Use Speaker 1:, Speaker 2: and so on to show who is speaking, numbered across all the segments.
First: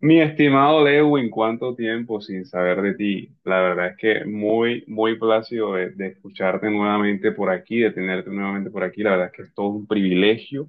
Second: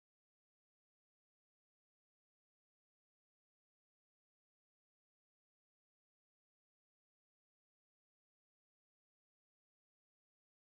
Speaker 1: Mi estimado Lewin, cuánto tiempo sin saber de ti. La verdad es que muy, muy plácido de escucharte nuevamente por aquí, de tenerte nuevamente por aquí. La verdad es que es todo un privilegio.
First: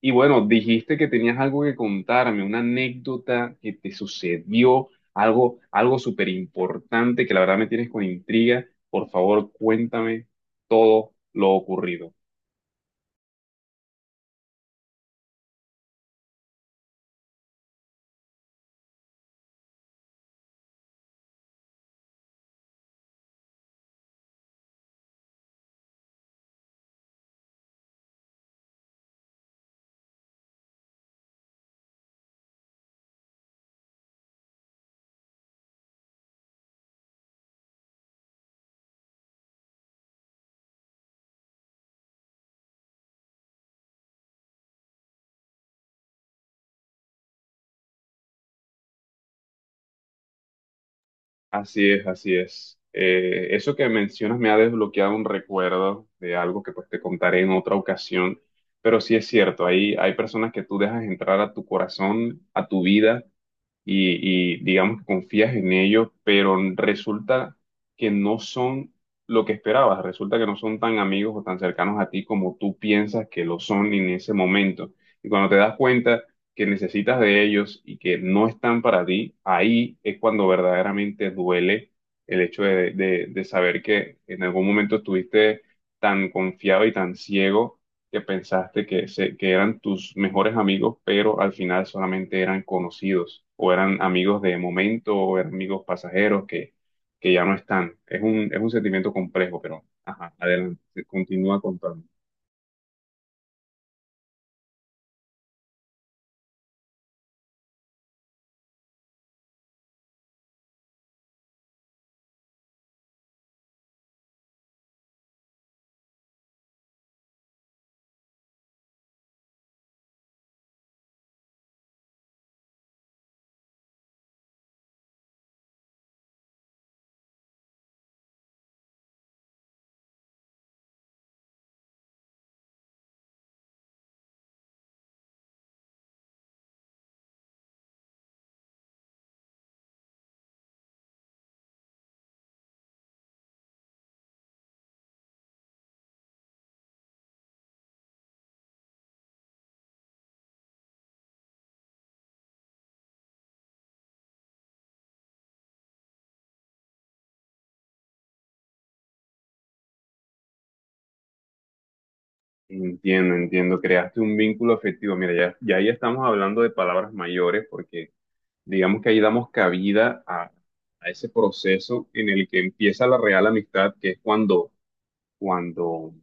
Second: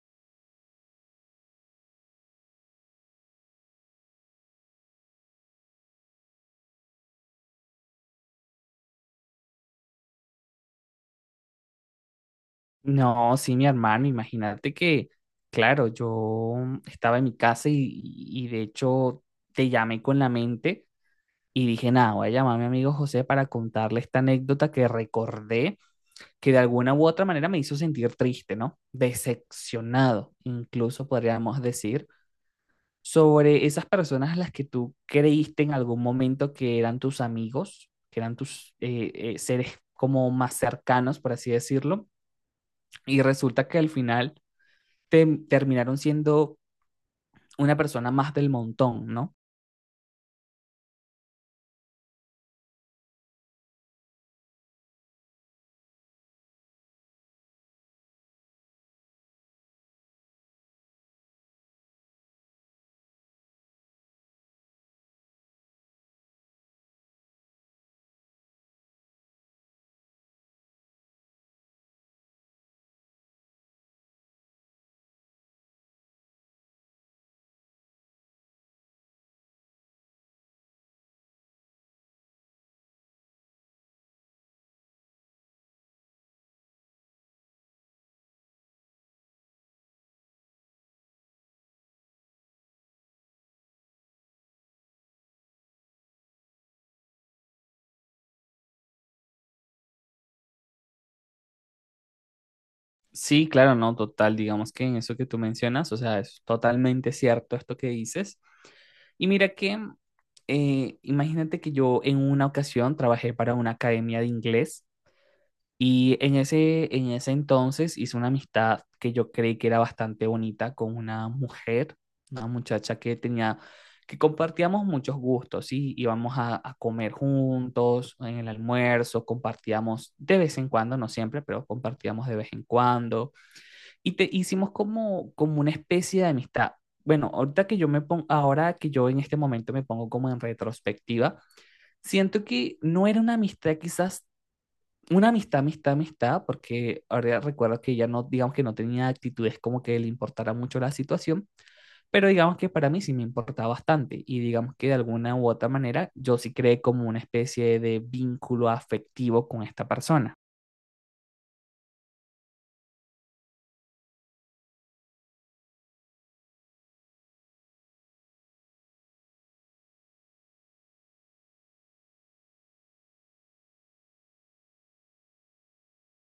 Speaker 1: Y bueno, dijiste que tenías algo que contarme, una anécdota que te sucedió, algo súper importante que la verdad me tienes con intriga. Por favor, cuéntame todo lo ocurrido.
Speaker 2: No, sí, mi hermano, imagínate que, claro, yo estaba en mi casa y de hecho te llamé con la mente y dije, nada, voy a llamar a mi amigo José para contarle esta anécdota que recordé que de alguna u otra manera me hizo sentir triste, ¿no? Decepcionado, incluso podríamos decir, sobre esas personas a las que tú creíste en algún momento que eran tus amigos, que eran tus seres como más cercanos, por así decirlo, y resulta que al final terminaron siendo una persona más del montón, ¿no?
Speaker 1: Así es, así es. Eso que mencionas me ha desbloqueado un recuerdo de algo que pues te contaré en otra ocasión, pero sí es cierto, ahí hay personas que tú dejas entrar a tu corazón, a tu vida, y digamos que confías en ellos, pero resulta que no son lo que esperabas, resulta que no son tan amigos o tan cercanos a ti como tú piensas que lo son en ese momento. Y cuando te das cuenta que necesitas de ellos y que no están para ti, ahí es cuando verdaderamente duele el hecho de saber que en algún momento estuviste tan confiado y tan ciego que pensaste que eran tus mejores amigos, pero al final solamente eran conocidos o eran amigos de momento o eran amigos pasajeros que ya no están. Es un sentimiento complejo, pero ajá, adelante, sí, continúa contando.
Speaker 2: Sí, claro, no, total, digamos que en eso que tú mencionas, o sea, es totalmente cierto esto que dices. Y mira que, imagínate que yo en una ocasión trabajé para una academia de inglés. Y en ese entonces hice una amistad que yo creí que era bastante bonita con una mujer, una muchacha que tenía, que compartíamos muchos gustos, ¿sí? Íbamos a comer juntos, en el almuerzo, compartíamos de vez en cuando, no siempre, pero compartíamos de vez en cuando. Y te hicimos como una especie de amistad. Bueno, ahorita que yo me pongo, ahora que yo en este momento me pongo como en retrospectiva, siento que no era una amistad quizás una amistad, amistad, amistad, porque ahora recuerdo que ya no, digamos que no tenía actitudes como que le importara mucho la situación, pero digamos que para mí sí me importaba bastante y digamos que de alguna u otra manera yo sí creé como una especie de vínculo afectivo con esta persona.
Speaker 1: Entiendo, entiendo, creaste un vínculo afectivo. Mira, ya, ya ahí estamos hablando de palabras mayores porque digamos que ahí damos cabida a ese proceso en el que empieza la real amistad, que es cuando, cuando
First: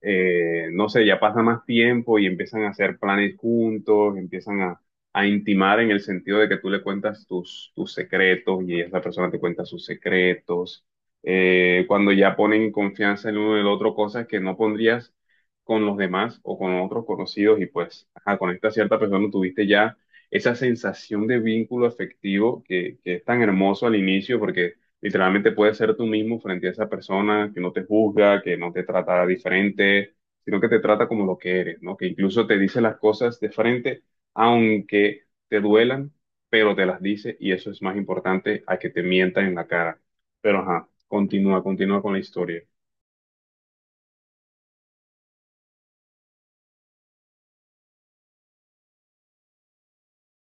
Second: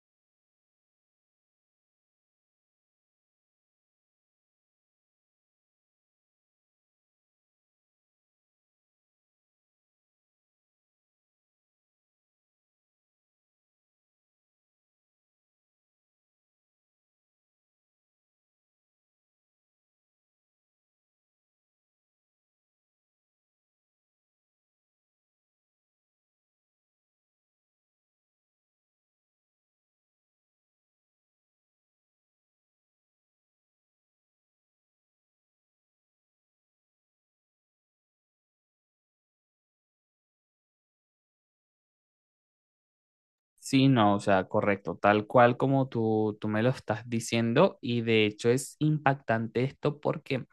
Speaker 1: eh, no sé, ya pasa más tiempo y empiezan a hacer planes juntos, empiezan a intimar en el sentido de que tú le cuentas tus secretos y esa persona te cuenta sus secretos. Cuando ya ponen en confianza el uno en el otro, cosas que no pondrías con los demás o con otros conocidos y pues ajá, con esta cierta persona tuviste ya esa sensación de vínculo afectivo que es tan hermoso al inicio porque literalmente puedes ser tú mismo frente a esa persona que no te juzga, que no te trata diferente, sino que te trata como lo que eres, ¿no? Que incluso te dice las cosas de frente, aunque te duelan, pero te las dice y eso es más importante a que te mientan en la cara. Pero ajá, continúa, continúa con la historia.
Speaker 2: Sí, no, o sea, correcto, tal cual como tú me lo estás diciendo y de hecho es impactante esto porque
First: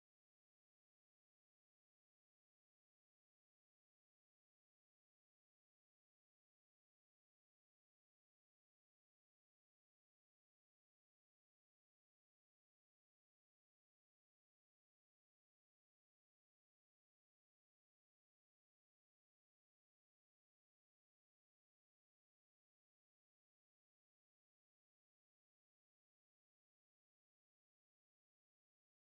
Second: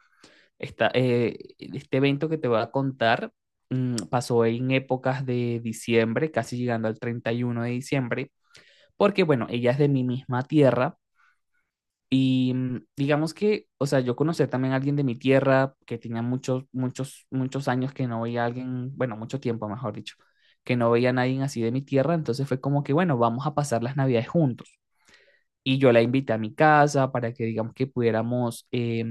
Speaker 2: Este evento que te voy a contar pasó en épocas de diciembre, casi llegando al 31 de diciembre, porque bueno, ella es de mi misma tierra y digamos que, o sea, yo conocí también a alguien de mi tierra que tenía muchos, muchos, muchos años que no veía a alguien, bueno, mucho tiempo, mejor dicho, que no veía a nadie así de mi tierra, entonces fue como que, bueno, vamos a pasar las navidades juntos. Y yo la invité a mi casa para que digamos que pudiéramos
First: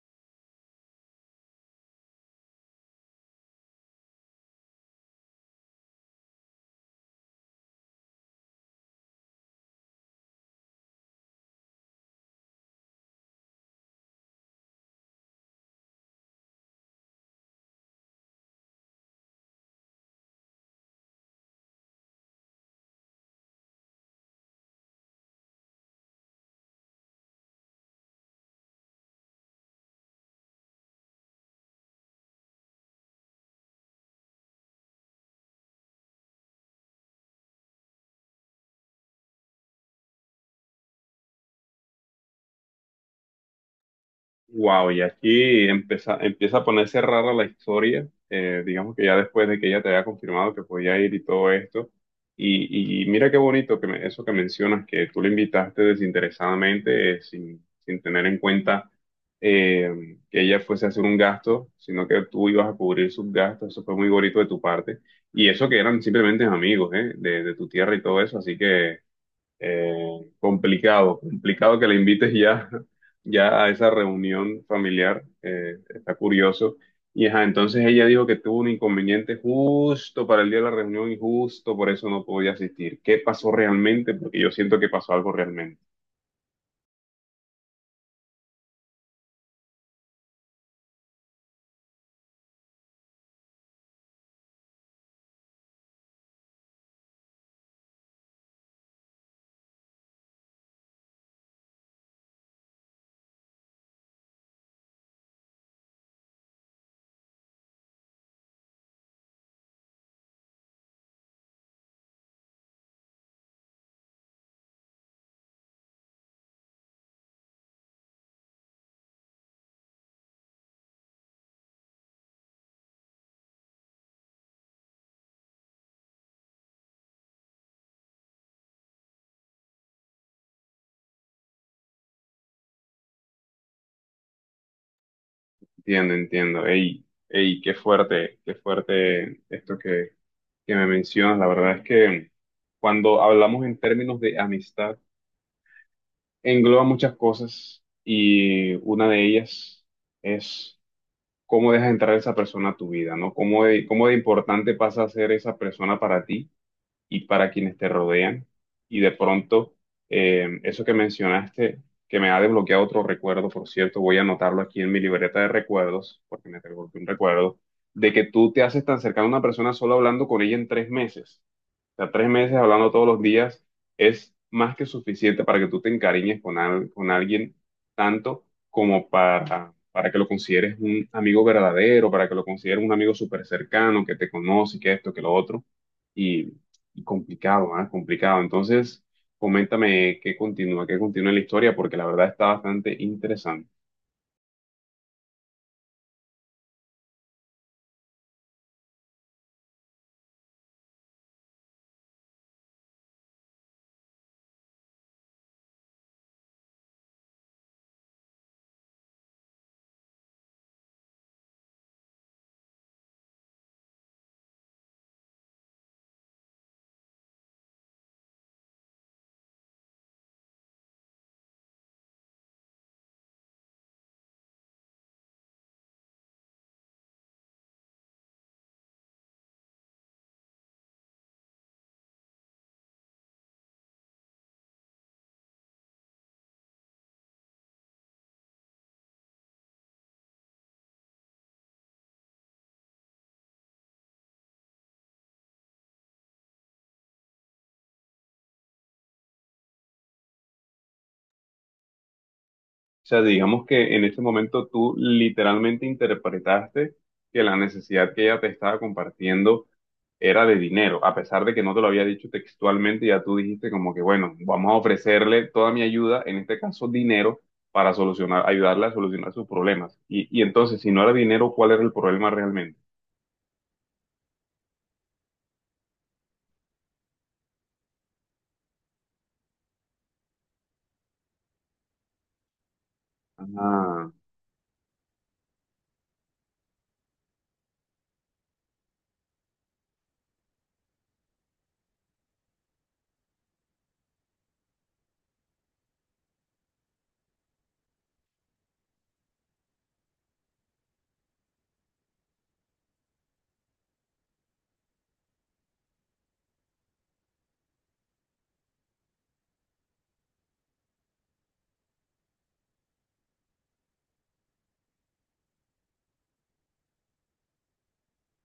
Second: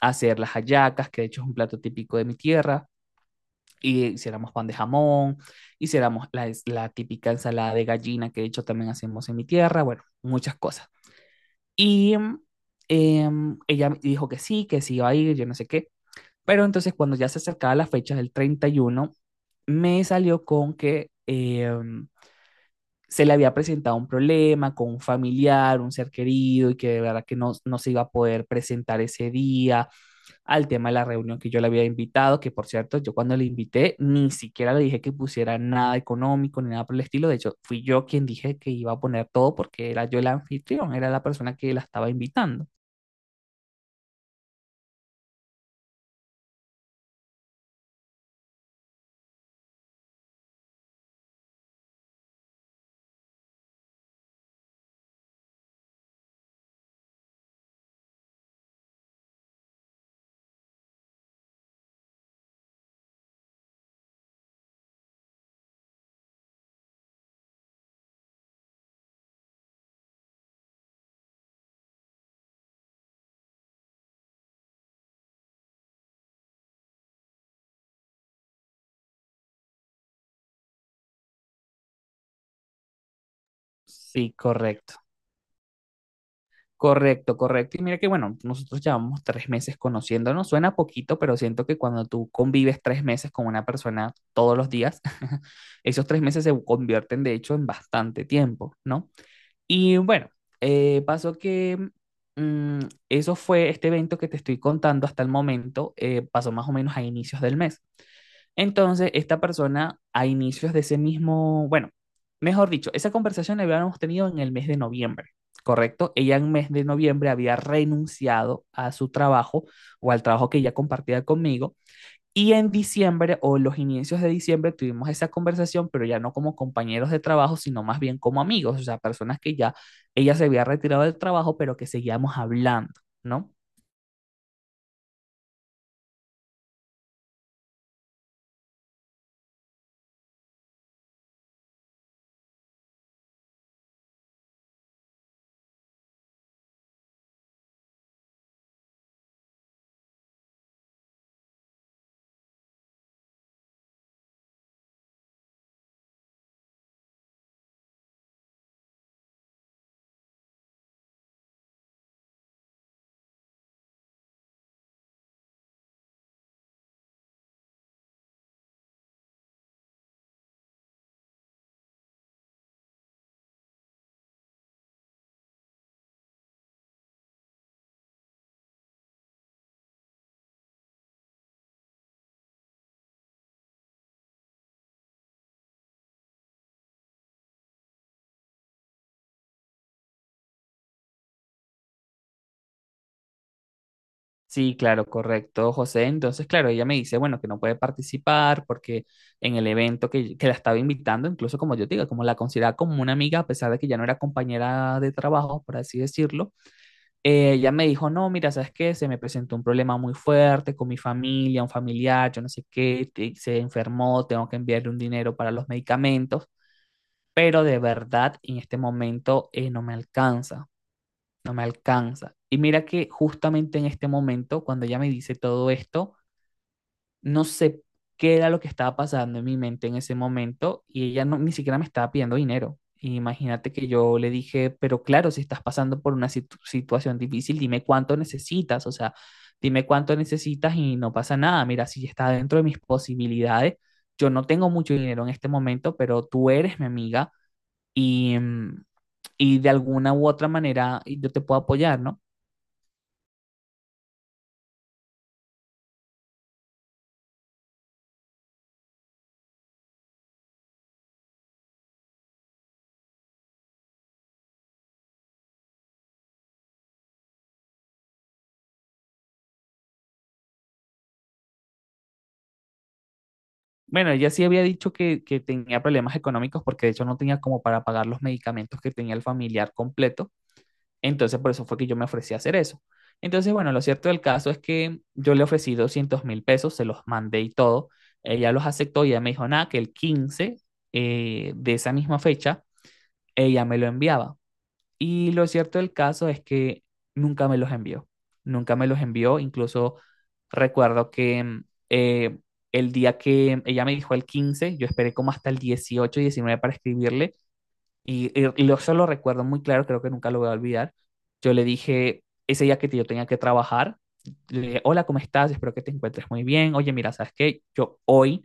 Speaker 2: hacer las hallacas, que de hecho es un plato típico de mi tierra, y hiciéramos pan de jamón, hiciéramos la típica ensalada de gallina, que de hecho también hacemos en mi tierra, bueno, muchas cosas. Y em, ella dijo que sí iba a ir, yo no sé qué. Pero entonces cuando ya se acercaba la fecha del 31 me salió con que se le había presentado un problema con un familiar, un ser querido, y que de verdad que no, no se iba a poder presentar ese día al tema de la reunión que yo le había invitado, que por cierto, yo cuando le invité ni siquiera le dije que pusiera nada económico ni nada por el estilo. De hecho, fui yo quien dije que iba a poner todo porque era yo el anfitrión, era la persona que la estaba invitando.
Speaker 1: Wow, y aquí empieza a ponerse rara la historia, digamos que ya después de que ella te haya confirmado que podía ir y todo esto. Y mira qué bonito eso que mencionas, que tú le invitaste desinteresadamente, sin tener en cuenta que ella fuese a hacer un gasto, sino que tú ibas a cubrir sus gastos, eso fue muy bonito de tu parte. Y eso que eran simplemente amigos, de tu tierra y todo eso, así que... Eh, complicado, complicado que le invites ya, ya a esa reunión familiar, está curioso. Y ajá, entonces ella dijo que tuvo un inconveniente justo para el día de la reunión y justo por eso no podía asistir. ¿Qué pasó realmente?
Speaker 2: Sí,
Speaker 1: Porque yo siento que
Speaker 2: correcto.
Speaker 1: pasó algo realmente.
Speaker 2: Correcto, correcto. Y mira que bueno, nosotros llevamos 3 meses conociéndonos. Suena poquito, pero siento que cuando tú convives 3 meses con una persona todos los días, esos 3 meses se convierten de hecho en bastante tiempo, ¿no? Y bueno, pasó que mm, eso fue este evento que te estoy contando hasta el momento. Pasó más o menos a inicios del mes. Entonces, esta persona a inicios de ese mismo, bueno, mejor dicho, esa conversación la habíamos tenido en el mes de noviembre, ¿correcto? Ella en mes de noviembre había renunciado a su trabajo o al trabajo que ella compartía conmigo y en diciembre o los inicios de diciembre tuvimos esa conversación, pero ya no como compañeros de trabajo, sino más bien como amigos, o sea, personas que ya ella se había retirado del trabajo, pero que seguíamos hablando, ¿no?
Speaker 1: Entiendo, entiendo. Ey, ey, qué fuerte esto que me mencionas. La verdad es que cuando hablamos en términos de amistad, engloba muchas cosas y una de ellas es cómo dejas entrar a esa persona a tu vida, ¿no? Cómo de importante pasa a ser esa persona para ti y para quienes te rodean. Y de pronto, eso que mencionaste, que me ha desbloqueado otro recuerdo, por cierto, voy a anotarlo aquí en mi libreta de recuerdos, porque me desbloqueó un recuerdo, de que tú te haces tan cercano a una persona solo hablando con ella en tres meses. O sea, tres meses hablando todos los días es más que suficiente para que tú te encariñes con alguien tanto como para, que lo consideres un amigo verdadero, para que lo consideres un amigo súper cercano, que te conoce, que esto, que lo otro. Y, y complicado, ¿ah? Complicado. Entonces, coméntame qué continúa la historia, porque la verdad está bastante interesante.
Speaker 2: Sí, claro, correcto, José. Entonces, claro, ella me dice, bueno, que no puede participar porque en el evento que la estaba invitando, incluso como yo te digo, como la consideraba como una amiga, a pesar de que ya no era compañera de trabajo, por así decirlo. Ella me dijo, no, mira, ¿sabes qué? Se me presentó un problema muy fuerte con mi familia, un familiar, yo no sé qué, se enfermó, tengo que enviarle un dinero para los medicamentos, pero de verdad en este momento no me alcanza, no me alcanza. Y mira que justamente en este momento, cuando ella me dice todo esto, no sé qué era lo que estaba pasando en mi mente en ese momento y ella no, ni siquiera me estaba pidiendo dinero. Imagínate que yo le dije, pero claro, si estás pasando por una situación difícil, dime cuánto necesitas, o sea, dime cuánto necesitas y no pasa nada. Mira, si está dentro de mis posibilidades, yo no tengo mucho dinero en este momento, pero tú eres mi amiga y, mm, y de alguna u otra manera yo te puedo apoyar, ¿no?
Speaker 1: O sea, digamos que en este momento tú literalmente interpretaste que la necesidad que ella te estaba compartiendo era de dinero, a pesar de que no te lo había dicho textualmente, ya tú dijiste como que, bueno, vamos a ofrecerle toda mi ayuda, en este caso dinero, para solucionar, ayudarle a solucionar sus problemas. Y entonces, si no era dinero, ¿cuál era el problema realmente?
Speaker 2: Bueno, ella sí había dicho que tenía problemas económicos porque de hecho no tenía como para pagar los medicamentos que tenía el familiar completo. Entonces, por eso fue que yo me ofrecí a hacer eso. Entonces, bueno, lo cierto
Speaker 1: Ah.
Speaker 2: del caso es que yo le ofrecí 200.000 pesos, se los mandé y todo. Ella los aceptó y ella me dijo, nada, que el 15 de esa misma fecha ella me lo enviaba. Y lo cierto del caso es que nunca me los envió, nunca me los envió. Incluso recuerdo que eh, el día que ella me dijo el 15 yo esperé como hasta el 18 19 para escribirle, eso lo recuerdo muy claro, creo que nunca lo voy a olvidar. Yo le dije ese día que yo tenía que trabajar, le dije, hola, ¿cómo estás? Espero que te encuentres muy bien. Oye, mira, ¿sabes qué? Yo hoy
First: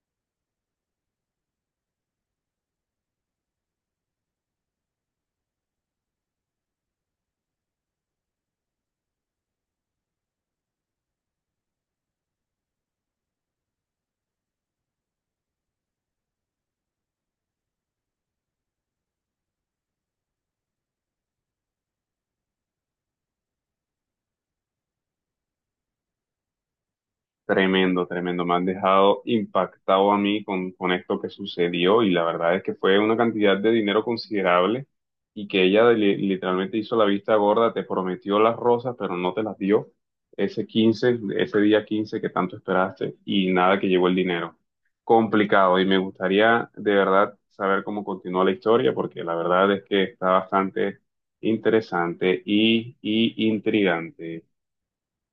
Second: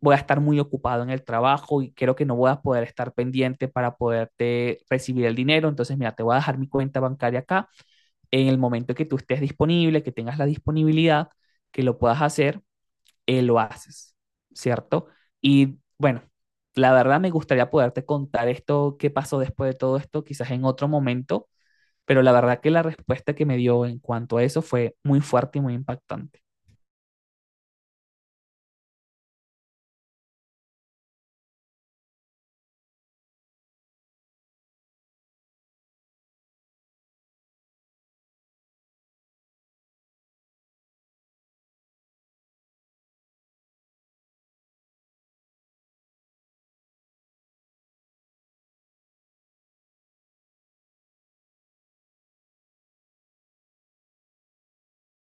Speaker 2: voy a estar muy ocupado en el trabajo y creo que no voy a poder estar pendiente para poderte recibir el dinero. Entonces, mira, te voy a dejar mi cuenta bancaria acá. En el momento que tú estés disponible, que tengas la disponibilidad, que lo puedas hacer, lo haces, ¿cierto? Y bueno, la verdad me gustaría poderte contar esto, qué pasó después de todo esto, quizás en otro momento, pero la verdad que la respuesta que me dio en cuanto a eso fue muy fuerte y muy impactante.
Speaker 1: Tremendo, tremendo. Me has dejado impactado a mí con esto que sucedió y la verdad es que fue una cantidad de dinero considerable y que ella literalmente hizo la vista gorda, te prometió las rosas, pero no te las dio ese 15, ese día 15 que tanto esperaste y nada que llegó el dinero. Complicado y me gustaría de verdad saber cómo continuó la historia porque la verdad es que está bastante interesante y intrigante.